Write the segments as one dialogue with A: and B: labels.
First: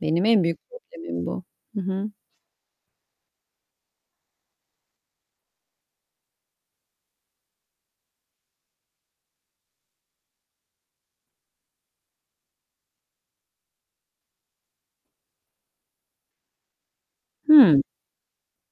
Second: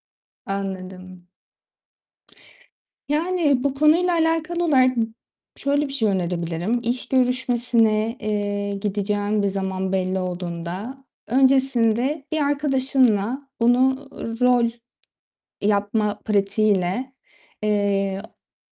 A: Benim en büyük problemim
B: Anladım.
A: bu. Hı hı.
B: Yani, bu konuyla alakalı olarak şöyle bir şey önerebilirim; iş görüşmesine, eee, gideceğin bir zaman belli olduğunda, öncesinde bir arkadaşınla bunu rol yapma pratiğiyle,
A: Hıı.
B: eee,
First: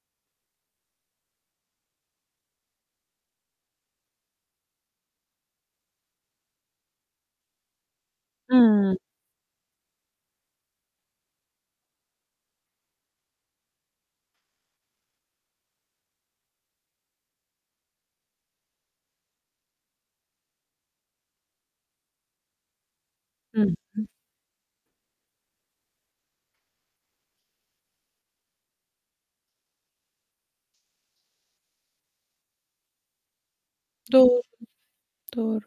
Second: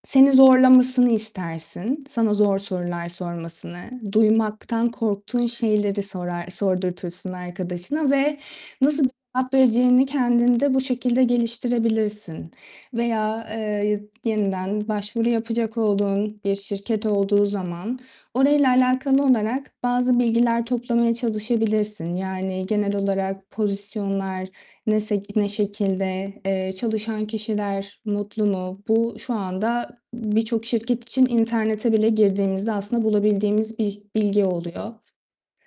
B: seni zorlamasını istersin. Sana zor sorular sormasını, duymaktan korktuğun şeyleri sorar sordurtursun arkadaşına ve
A: Hıı.
B: nasıl bir cevap vereceğini kendinde bu şekilde geliştirebilirsin. Veya, eee, y yeniden başvuru yapacak olduğun bir şirket olduğu zaman orayla alakalı olarak bazı bilgiler toplamaya çalışabilirsin. Yani, genel olarak
A: Hı hı.
B: pozisyonlar ne sek ne şekilde? Eee, çalışan kişiler mutlu mu? Bu, şu anda birçok şirket için internete bile girdiğimizde aslında bulabildiğimiz bir
A: Doğru,
B: bilgi oluyor.
A: doğru.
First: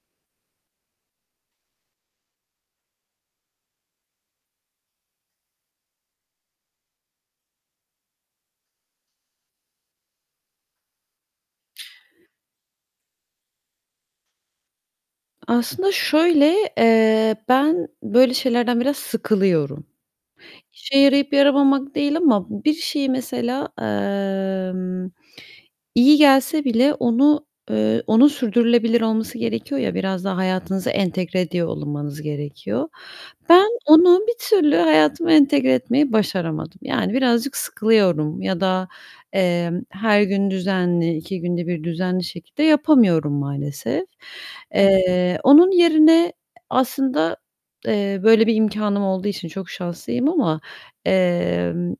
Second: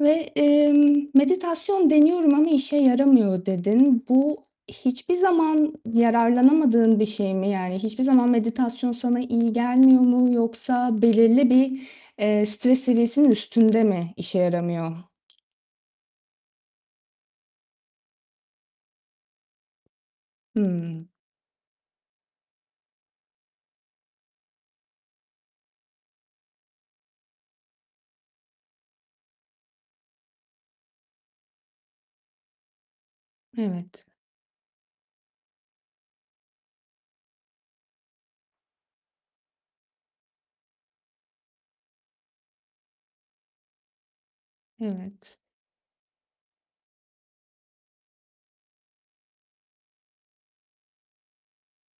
B: Ve, emm, "Meditasyon deniyorum ama işe yaramıyor." dedin. Bu hiçbir zaman yararlanamadığın bir şey mi? Yani, hiçbir zaman meditasyon sana iyi gelmiyor mu yoksa belirli bir, eee, stres seviyesinin üstünde mi işe yaramıyor?
A: Aslında şöyle, eee, ben böyle şeylerden biraz sıkılıyorum. İşe
B: Hımm.
A: yarayıp yaramamak değil ama bir şeyi mesela, emm, iyi gelse bile onu, eee, onun sürdürülebilir olması gerekiyor ya, biraz daha hayatınıza entegre ediyor olunmanız gerekiyor. Ben,
B: Evet.
A: onu bir türlü hayatıma entegre etmeyi başaramadım. Yani, birazcık sıkılıyorum ya da, emm, her gün düzenli, 2 günde 1 düzenli şekilde yapamıyorum maalesef.
B: Evet.
A: Eee, onun yerine aslında, eee, böyle bir imkânım olduğu için çok şanslıyım ama, emm,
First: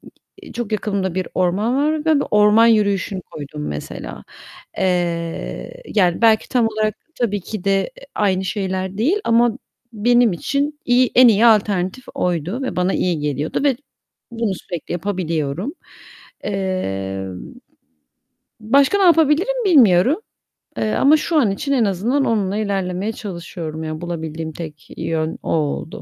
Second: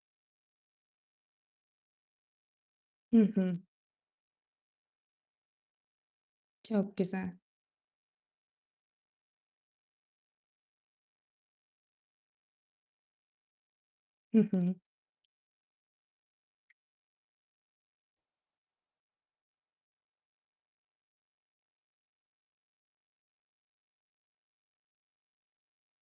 A: çok yakınımda bir orman var ve bu orman
B: Hı
A: yürüyüşünü
B: hı.
A: koydum mesela. Eee, yani, belki tam olarak
B: Çok güzel.
A: tabii ki de, eee, aynı şeyler değil ama benim için iyi en iyi alternatif oydu ve bana iyi geliyordu ve
B: Hı
A: bunu
B: hı.
A: sürekli yapabiliyorum. Eee, başka ne yapabilirim bilmiyorum, eee, ama şu an için en azından onunla ilerlemeye çalışıyorum. Ya, bulabildiğim tek yön o oldu.